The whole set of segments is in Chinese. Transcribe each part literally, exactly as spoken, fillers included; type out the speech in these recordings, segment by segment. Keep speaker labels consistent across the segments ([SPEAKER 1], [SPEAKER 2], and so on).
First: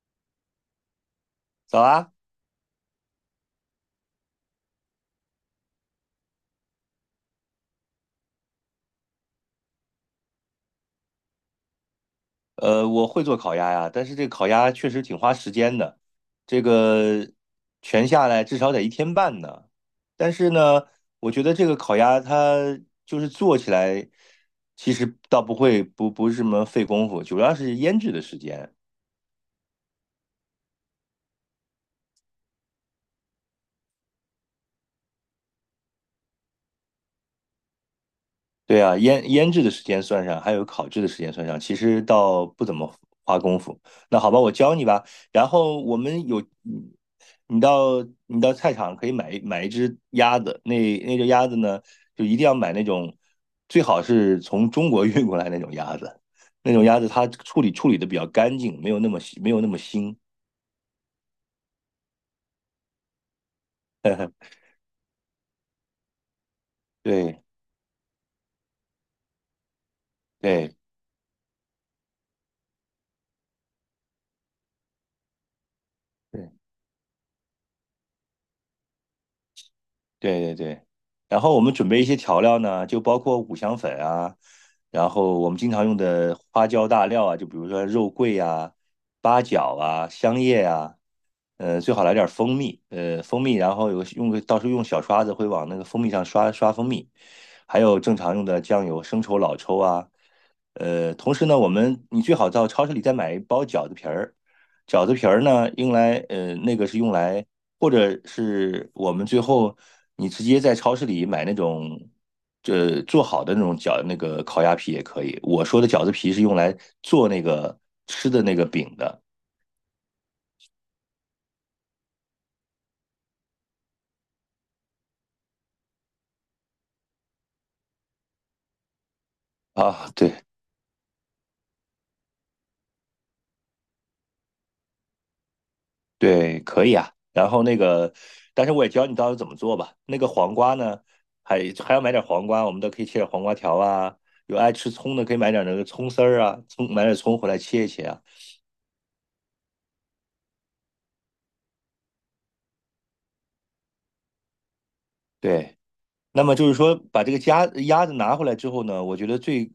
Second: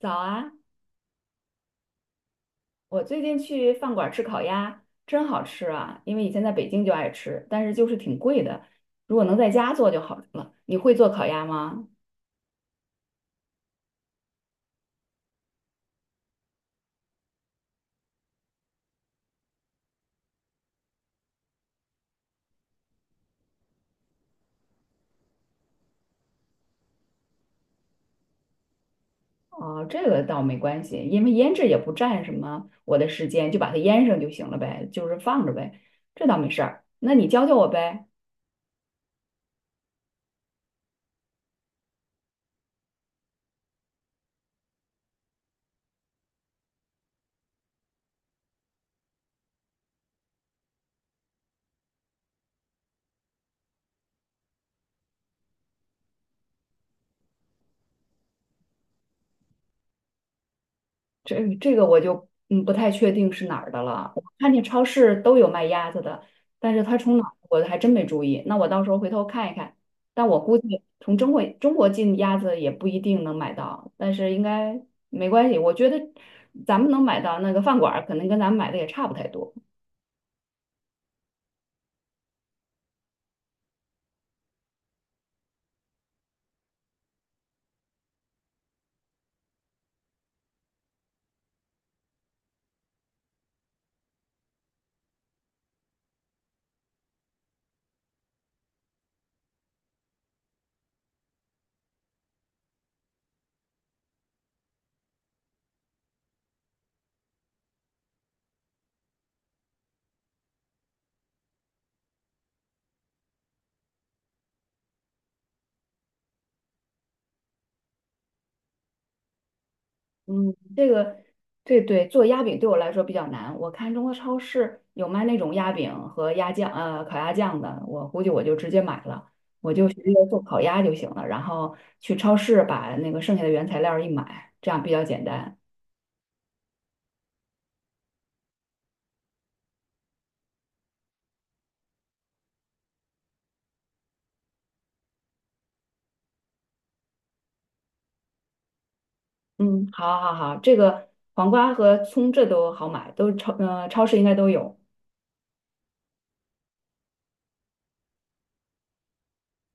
[SPEAKER 1] 早啊！
[SPEAKER 2] 早啊，
[SPEAKER 1] 我最近去饭馆吃烤鸭，真好吃啊！因为以前在北京就爱吃，但是就是挺贵的。如果能在家做就好了。你会做烤鸭吗？
[SPEAKER 2] 呃，我会做烤鸭呀，但是这个烤鸭确实挺花时间的，这个全下来至少得一天半呢。但是呢，我觉得这个烤鸭它就是做起来，其实倒不会不不是什么费功夫，主要是腌制的时间。
[SPEAKER 1] 哦，这个倒没关系，因为腌制也不占什么我的时间，就把它腌上就行了呗，就是放着呗，这倒没事儿。那你教教我呗。
[SPEAKER 2] 对啊，腌腌制的时间算上，还有烤制的时间算上，其实倒不怎么花功夫。那好吧，我教你吧。然后我们有，嗯你到你到菜场可以买一买一只鸭子，那那只鸭子呢，就一定要买那种，最好是从中国 运过来那种鸭子，那种鸭子它处理处理的比较干净，没有那么没有那么腥。
[SPEAKER 1] 这这个我就嗯不太确定是哪儿的了。我
[SPEAKER 2] 对
[SPEAKER 1] 看见超市都有卖鸭子的，但是它从哪儿我还真没注意。那我到时候回头看一看。但我估
[SPEAKER 2] 对
[SPEAKER 1] 计从中国中国进鸭子也不一定能买到，但是应该没关系。我觉得
[SPEAKER 2] 对。
[SPEAKER 1] 咱们能买到那个饭馆儿可能跟咱们买的也差不太多。
[SPEAKER 2] 对对对，然后我们准备一些调料呢，就包括五香粉啊，然后我们经常用的花椒大料啊，就比如说肉桂啊、八角啊、香叶啊，呃，最好来点蜂蜜，呃，蜂蜜，然后有个用个到时候用小刷子会往那个蜂蜜上刷刷蜂蜜，还有正常用的酱油、生抽、老抽啊，呃，同时呢，我们你最好到超市里再买一包饺子皮儿，饺子皮儿呢用来呃那个是用来。或者是我们最后你直接在超市里买那种，呃，做好的那种饺那个烤鸭皮也可以。我说的饺子皮是用来做那个吃的那个饼的
[SPEAKER 1] 嗯，这个对对，做鸭饼对我来说比较难。我看中国超市有卖那种鸭饼和鸭酱，呃，烤鸭酱的，我估计我就直接买了，我就直
[SPEAKER 2] 啊，
[SPEAKER 1] 接做
[SPEAKER 2] 对
[SPEAKER 1] 烤鸭就行了。然后去超市把那个剩下的原材料一买，这样比较简单。
[SPEAKER 2] 对，可以啊。然后那个，但是我也教你到底怎么做吧。那个黄瓜呢，还还要买点黄瓜，我们都可以切点黄瓜条啊。有爱吃葱的可以买点那个葱丝儿啊，葱买点葱回来切一切啊。
[SPEAKER 1] 嗯，好，好，好，这个黄瓜和葱这都好买，都是超，呃，超市应该都有。
[SPEAKER 2] 对。那么就是说，把这个鸭鸭子拿回来之后呢，我觉得最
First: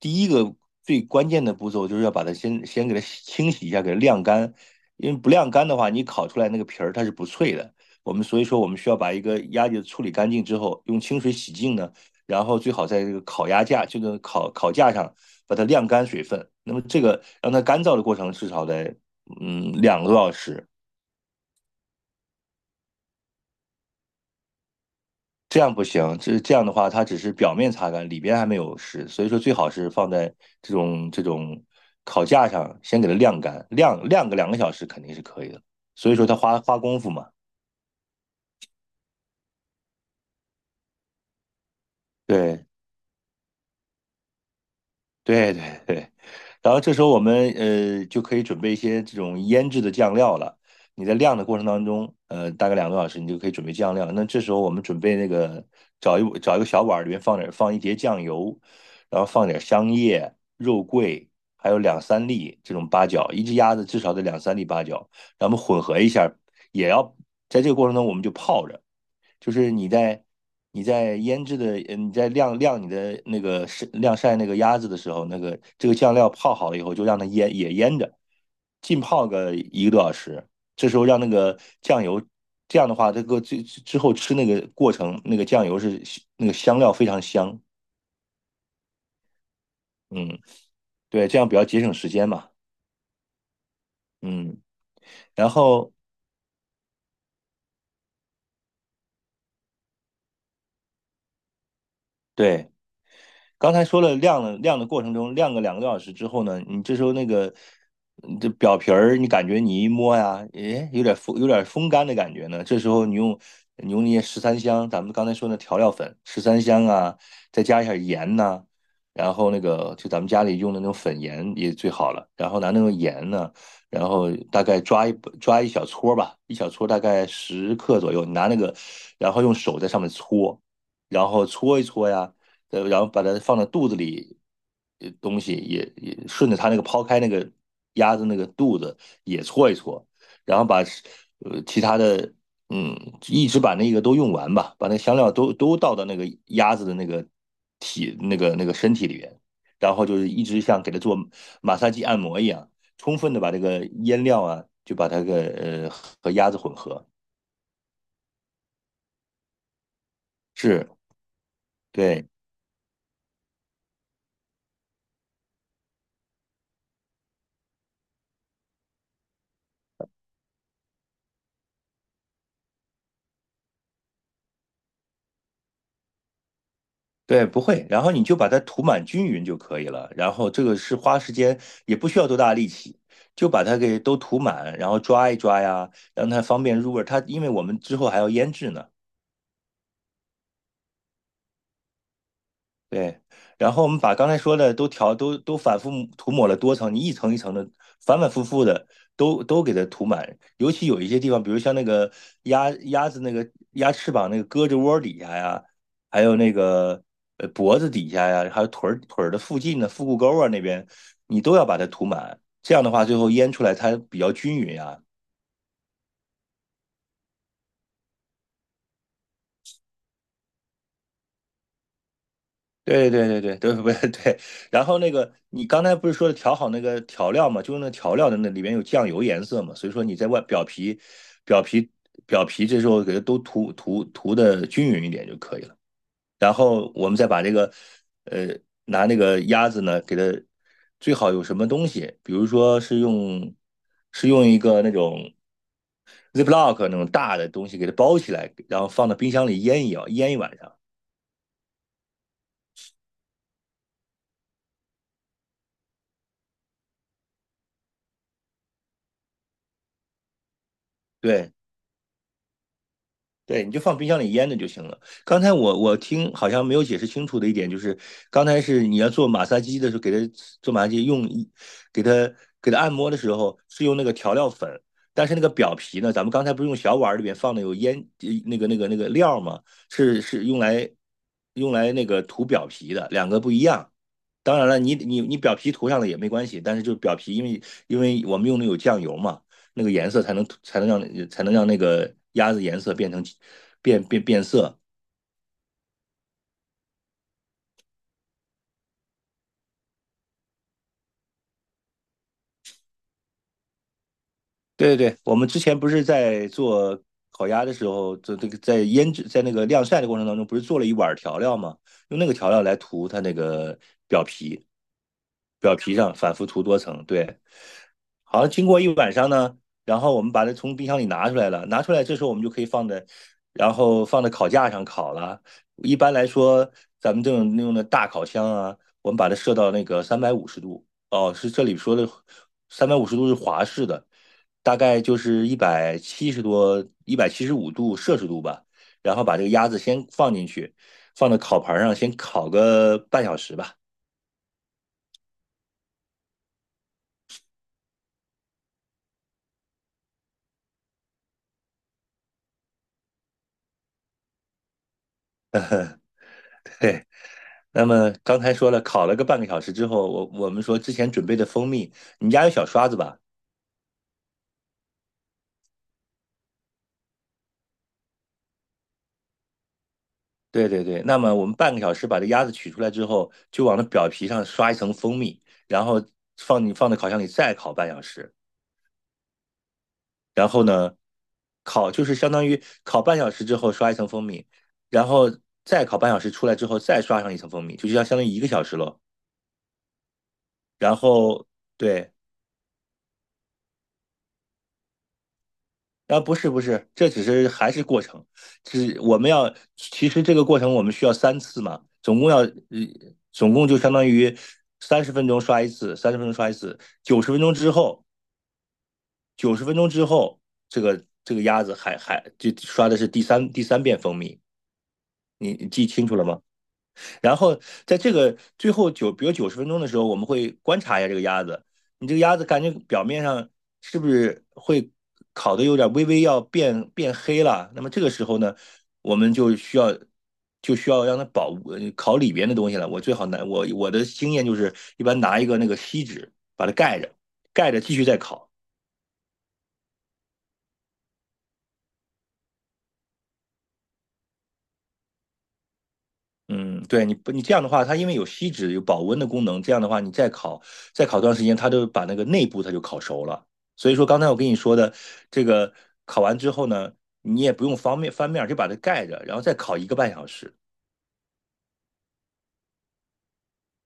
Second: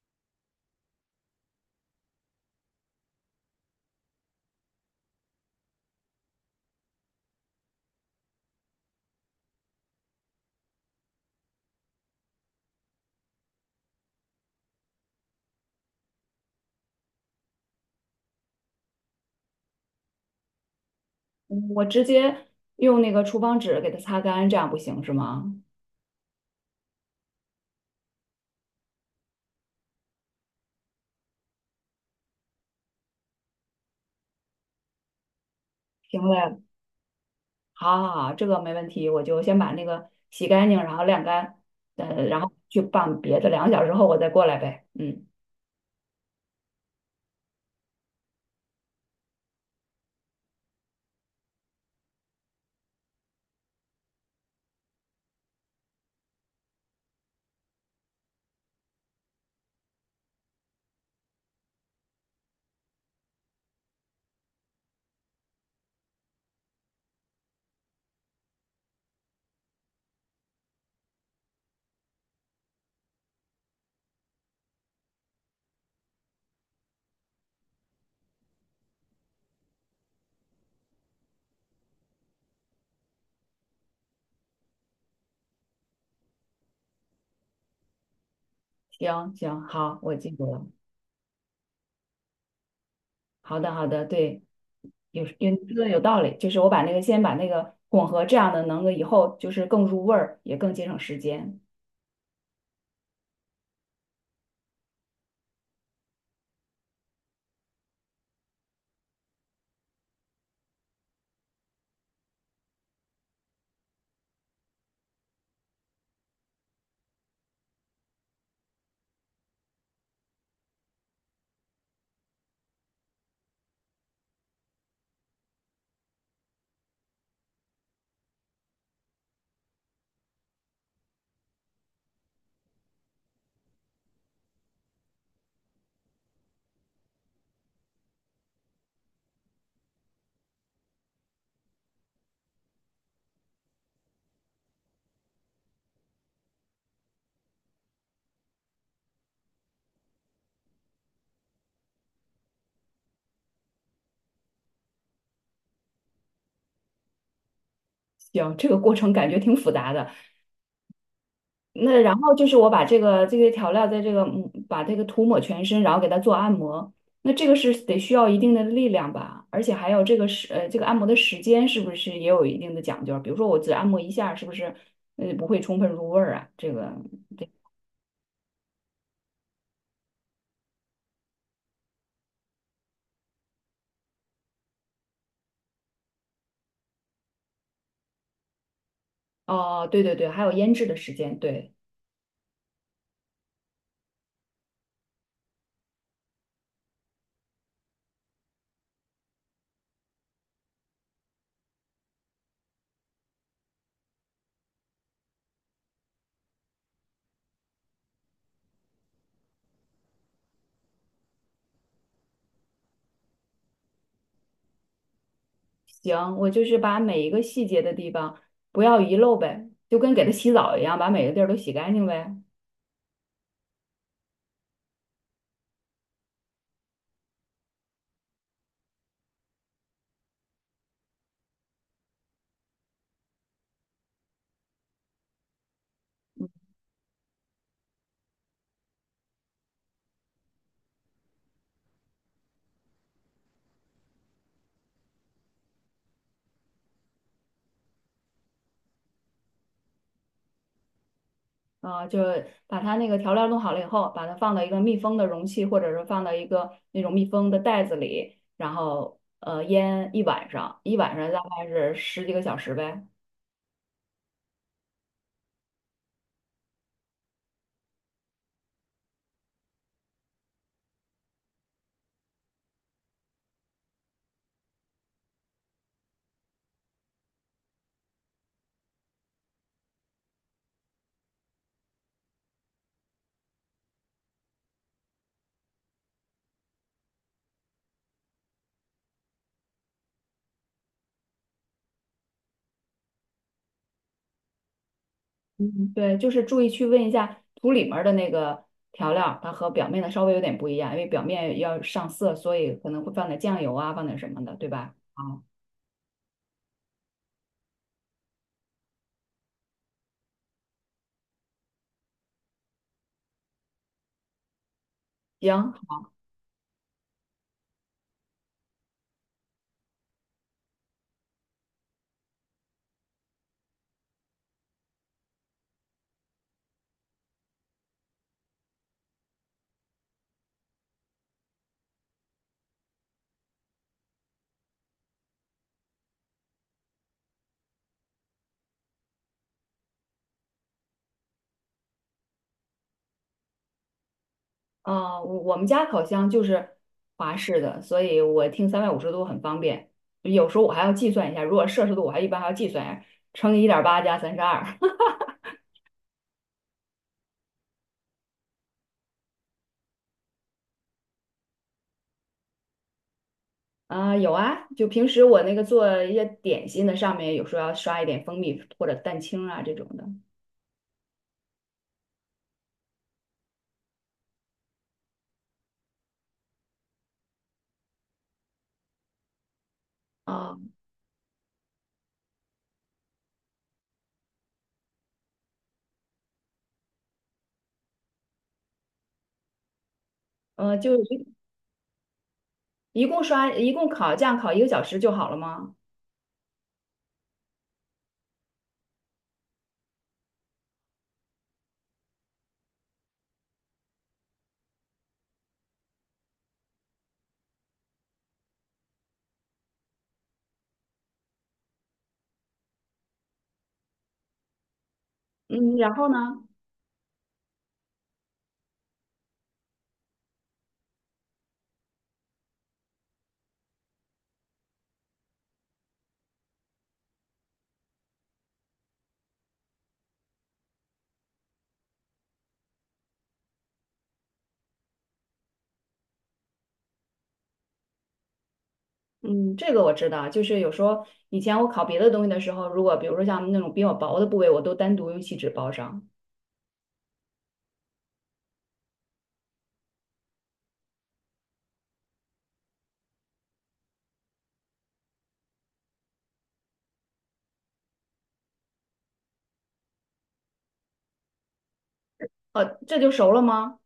[SPEAKER 2] 第一个最关键的步骤就是要把它先先给它清洗一下，给它晾干。因为不晾干的话，你烤出来那个皮儿它是不脆的。我们所以说，我们需要把一个鸭子处理干净之后，用清水洗净呢，然后最好在这个烤鸭架，这个烤烤架上把它晾干水分。那么这个让它干燥的过程至少得嗯两个多小时。
[SPEAKER 1] 嗯我直接用那个厨房纸给它擦干，这样不行是吗？
[SPEAKER 2] 这样不行，这这样的话，它只是表面擦干，里边还没有湿，所以说最好是放在这种这种烤架上，先给它晾干，晾晾个两个小时肯定是可以的。所以
[SPEAKER 1] 行
[SPEAKER 2] 说它花
[SPEAKER 1] 嘞。
[SPEAKER 2] 花功夫嘛，
[SPEAKER 1] 好好好，这个没问题，我就先把那个洗干净，然后晾干，呃，然后
[SPEAKER 2] 对，
[SPEAKER 1] 去拌别的，两个小时后我再过来呗。嗯，
[SPEAKER 2] 对对对，然后这时候我们呃就可以准备一些这种腌制的酱料了。你在晾的过程当中，呃，大概两个多小时，你就可以准备酱料了。那这时候我们准备那个找一找一个小碗儿，里面放点放一碟酱油，然后放点香叶、肉桂，还有两三粒这种八角，一只鸭子至少得两三粒八角，然后我们混合一下，也要在这个过程中我们就泡着。就是你在你在腌制的，呃你在晾晾你的那个晒晾晒那个鸭子的时候，那个这个酱料泡好了以后，就让它腌也腌着，浸泡个一个多小时。这时候让那个酱油，这样的话，这个最之后吃那个过程，那个酱油是那个香料非常香。
[SPEAKER 1] 行行，好，我记
[SPEAKER 2] 嗯，
[SPEAKER 1] 住了。
[SPEAKER 2] 对，这样比较节省时间嘛。
[SPEAKER 1] 好的好的，对，
[SPEAKER 2] 嗯，
[SPEAKER 1] 有
[SPEAKER 2] 然
[SPEAKER 1] 有这说的
[SPEAKER 2] 后
[SPEAKER 1] 有道理，就是我把那个先把那个混合，这样的能够以后就是更入味儿，也更节省时间。
[SPEAKER 2] 对。刚才说了晾了晾的过程中，晾个两个多小时之后呢，你这时候那个嗯这表皮儿，你感觉你一摸呀，诶，有点风有点风干的感觉呢。这时候你用你用那些十三香，咱们刚才说那调料粉，十三香啊，再加一下盐呐、然后那个就咱们家里用的那种粉盐也最好了。然后拿那种盐呢，然后大概抓一抓一小撮儿吧，一小撮儿大概十克左右，你拿那个，然后用手在上面搓，然后搓一搓呀，呃，然后把它放到肚子里，呃东西也也顺着它那个抛开那个鸭子那个肚子也搓一搓，然后把呃其他的嗯一直把那个都用完吧，把那香料都都倒到那个鸭子的那个体那个那个身体里边，然后就是一直像给它做马杀鸡按摩一样，充分的把这个腌料啊就把它个呃和鸭子混合，
[SPEAKER 1] 行，这个过程感觉挺复杂的，
[SPEAKER 2] 是
[SPEAKER 1] 那然
[SPEAKER 2] 对。
[SPEAKER 1] 后就是我把这个这些调料在这个嗯把这个涂抹全身，然后给它做按摩。那这个是得需要一定的力量吧，而且还有这个时呃这个按摩的时间是不是也有一定的讲究？比如说我只按摩一下，是不是呃不会充分入味儿啊？这个
[SPEAKER 2] 对，不会，然后你就把它涂满均匀就可以了。然后这个是花时间，也不需要多大力气，就把它给都涂满，然后抓一抓呀，让它方便入味儿。它因为我们之后还要腌制呢，
[SPEAKER 1] 哦，对对对，还有腌制的时间，对，
[SPEAKER 2] 对，然后我们把刚才说的都调都都反复涂抹了多层，你一层一层的反反复复的都都给它涂满，尤其有一些地方，比如像那个鸭鸭子那个鸭翅膀那个胳肢窝底下呀，还有那个呃脖子底下呀，还有腿儿腿儿的附近的腹股沟啊那边，你都要把它涂满，这样的话最后腌出来它比较均匀啊，
[SPEAKER 1] 行，我就是把每一个细节的地方不要遗漏呗，就跟给它洗澡一样，把每个地儿都洗干净呗。
[SPEAKER 2] 对对对对对，不是 对。然后那个，你刚才不是说调好那个调料嘛，就是那调料的那里面有酱油颜色嘛，所以说你在外表皮、表皮、表皮这时候给它都涂涂涂的均匀一点就可以了。然后我们再把这个，呃，拿那个鸭子呢，给它最好有什么东西，比如说是用是用一个那种 Ziploc 那种大的东西给它包起来，然后放到冰箱里腌一腌一晚上。
[SPEAKER 1] 啊、就把它那个调料弄好了以后，把它放到一个密封的容器，或者是放到一个那种密封的袋子里，然后呃腌一晚上，一晚上大
[SPEAKER 2] 对，
[SPEAKER 1] 概是十几个小时呗。
[SPEAKER 2] 对，你就放冰箱里腌着就行了。刚才我我听好像没有解释清楚的一点就是，刚才是你要做马杀鸡的时候，给它做马杀鸡用一，给它给它按摩的时候是用那个调料粉，但是那个表皮呢，咱们刚才不是用小碗儿里面放的有腌呃那个那个那个料吗？是是用来用来那个涂表皮的，两个不一样。当然了，你你你表皮涂上了也没关系，但是就是表皮，因为因为我们用的有酱油嘛，那个颜色才能才能让才能让那个鸭子颜色变成变变变色，
[SPEAKER 1] 嗯，对，就是注意去问一下土里面儿的那个调料儿它和表面的稍微有点不一样，因为表面要上色，所以可能会放点酱油啊，放点什么的，对吧？
[SPEAKER 2] 对对对，我
[SPEAKER 1] 好，
[SPEAKER 2] 们之前不是在做烤鸭的时候，做这个在腌制在那个晾晒的过程当中，不是做了一碗调料吗？用那个调料来涂它那个表皮，
[SPEAKER 1] 行，
[SPEAKER 2] 表皮上反复涂多层。对，好像经过一晚上呢，然后我们把它从冰箱里拿出来了，拿出来这时候我们就可以放在，然后放在烤架上烤了。一般来说，咱们这种用的大烤箱啊，我们把它设到那个三百五十度。哦，是这里说的三百五十度是华氏的。大概就是一百七十多、一百七十五度摄氏度吧，然后把这个鸭子先放进去，放到烤盘上先烤个半小时吧。
[SPEAKER 1] 啊，我我们家烤箱就是华氏的，所以我听三百五十度很方便。有时候我还要计算一下，如果摄氏度，我还一般还要计算一下，乘以一点八加三十二。
[SPEAKER 2] 对，那么刚才说了，烤了个半个小时之后，我我们说之前准备的蜂蜜，你们家有小刷子吧？
[SPEAKER 1] 啊，有啊，就平时我那个做一些点心的，上面有时候要刷一点蜂蜜或者蛋清啊这种的。
[SPEAKER 2] 对对对，那么我们半个小时把这鸭子取出来之后，就往那表皮上刷一层蜂蜜，然后放你放到烤箱里再烤半小时。然
[SPEAKER 1] 啊，
[SPEAKER 2] 后呢，烤就是相当于烤半小时之后刷一层蜂蜜，然后再烤半小时出来之后再刷上一层蜂蜜，就是要相当于一个小时喽。
[SPEAKER 1] 呃，就
[SPEAKER 2] 然
[SPEAKER 1] 一
[SPEAKER 2] 后对，
[SPEAKER 1] 一共刷一共烤这样烤一个小时就好了吗？
[SPEAKER 2] 啊不是不是，这只是还是过程，只我们要其实这个过程我们需要三次嘛，总共要呃总共就相当于三十分钟刷一次，三十分钟刷一次，九十分钟之后，九十分钟之后这个这个鸭子还还就刷的是第三第三遍蜂蜜，你你
[SPEAKER 1] 嗯，
[SPEAKER 2] 记
[SPEAKER 1] 然
[SPEAKER 2] 清
[SPEAKER 1] 后
[SPEAKER 2] 楚了吗？
[SPEAKER 1] 呢？
[SPEAKER 2] 然后在这个最后九，比如九十分钟的时候，我们会观察一下这个鸭子，你这个鸭子感觉表面上是不是会烤的有点微微要变变黑了？那么这个时候呢，我们就需要就需要让它保呃烤里边的东西了。我最好拿我我的经验就是，一般拿一个那个锡纸把它盖着，盖着继续再烤。
[SPEAKER 1] 嗯，这个我知道，就是有时候以前我烤别的东西的时候，如果比如说像那种比较薄的部位，我都单独用锡纸包上。
[SPEAKER 2] 嗯，对，你不你这样的话，它因为有锡纸有保温的功能，这样的话你再烤再烤段时间，它就把那个内部它就烤熟了。所以说刚才我跟你说的，这个烤完之后呢，你也不用方便翻面，就把它盖着，然后再烤一个半小时。
[SPEAKER 1] 呃，这就熟了吗？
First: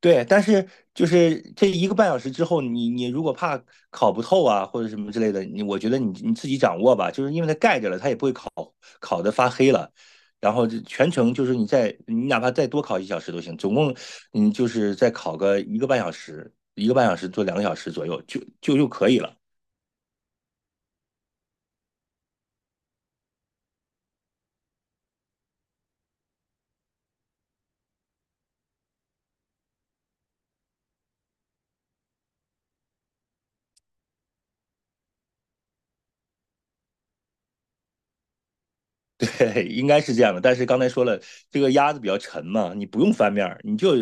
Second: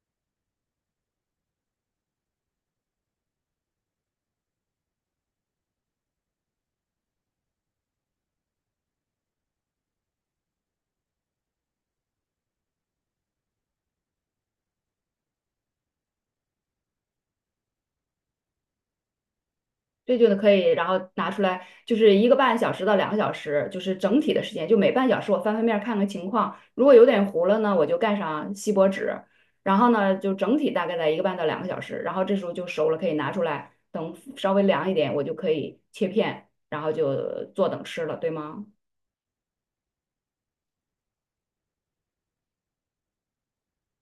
[SPEAKER 2] 对，但是就是这一个半小时之后，你你如果怕烤不透啊，或者什么之类的，你我觉得你你自己掌握吧，就是因为它盖着了，它也不会烤烤的发黑了。然后这全程就是你再你哪怕再多烤一小时都行，总共你就是再烤个一个半小时，一个半小时做两个小时左右就就就可以了。
[SPEAKER 1] 这就可以，然后拿出来，就是一个半小时到两个小时，就是整体的时间，就每半小时我翻翻面儿看看情况，如果有点糊了呢，我就盖上锡箔纸，然后呢就整体大概在一个半到两个小时，然后这时候就熟了，可以拿出来，等稍微凉一点，我就可以切片，然后就坐等吃了，对吗？
[SPEAKER 2] 对，应该是这样的。但是刚才说了，这个鸭子比较沉嘛，你不用翻面儿，你就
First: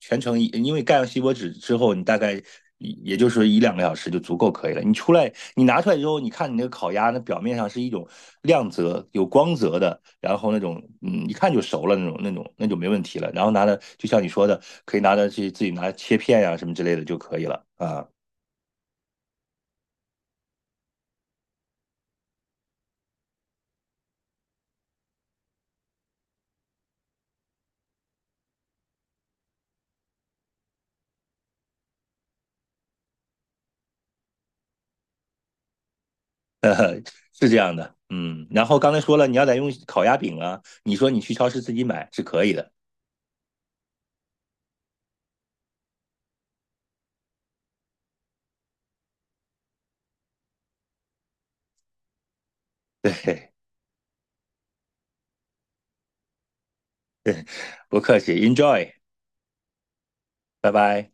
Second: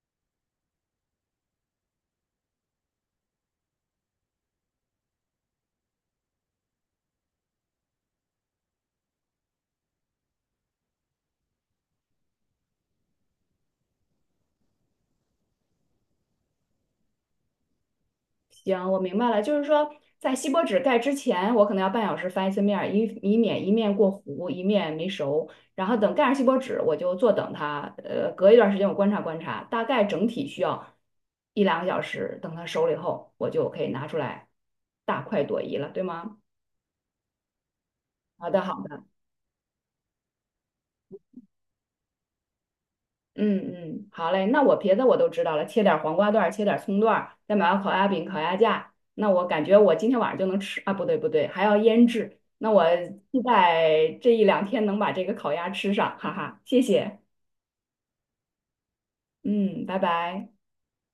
[SPEAKER 2] 全程一，因为盖上锡箔纸之后，你大概也就是一两个小时就足够可以了。你出来，你拿出来之后，你看你那个烤鸭，那表面上是一种亮泽、有光泽的，然后那种嗯，一看就熟了那种、那种、那就没问题了。然后拿的，就像你说的，可以拿着去自己拿切片呀、什么之类的就可以了啊，
[SPEAKER 1] 行，我明白了，就是说，在锡箔纸盖之前，我可能要半小时翻一次面儿，以以免一面过糊，一面没熟。然后等盖上锡箔纸，我就坐等它，呃，隔一段时间我观察观察，大概整体需要一两个小时，等它熟了以后，我就可以拿出来，大快朵颐了，对吗？
[SPEAKER 2] 是这样的。嗯，
[SPEAKER 1] 好的，
[SPEAKER 2] 然后
[SPEAKER 1] 好
[SPEAKER 2] 刚才
[SPEAKER 1] 的。
[SPEAKER 2] 说了，你要再用烤鸭饼啊，你说你去超市自己买是可以的，
[SPEAKER 1] 嗯嗯，好嘞，那我别的我都知道了，切点儿黄瓜段儿切点儿葱段儿再买个烤鸭饼、烤鸭架。那我感觉我今天晚上就能吃啊，不对不对，还要腌制。那我期
[SPEAKER 2] 对。
[SPEAKER 1] 待这一两天能把这个烤鸭吃上，哈哈，谢谢。
[SPEAKER 2] 不客气，Enjoy，
[SPEAKER 1] 嗯，拜拜。
[SPEAKER 2] 拜拜。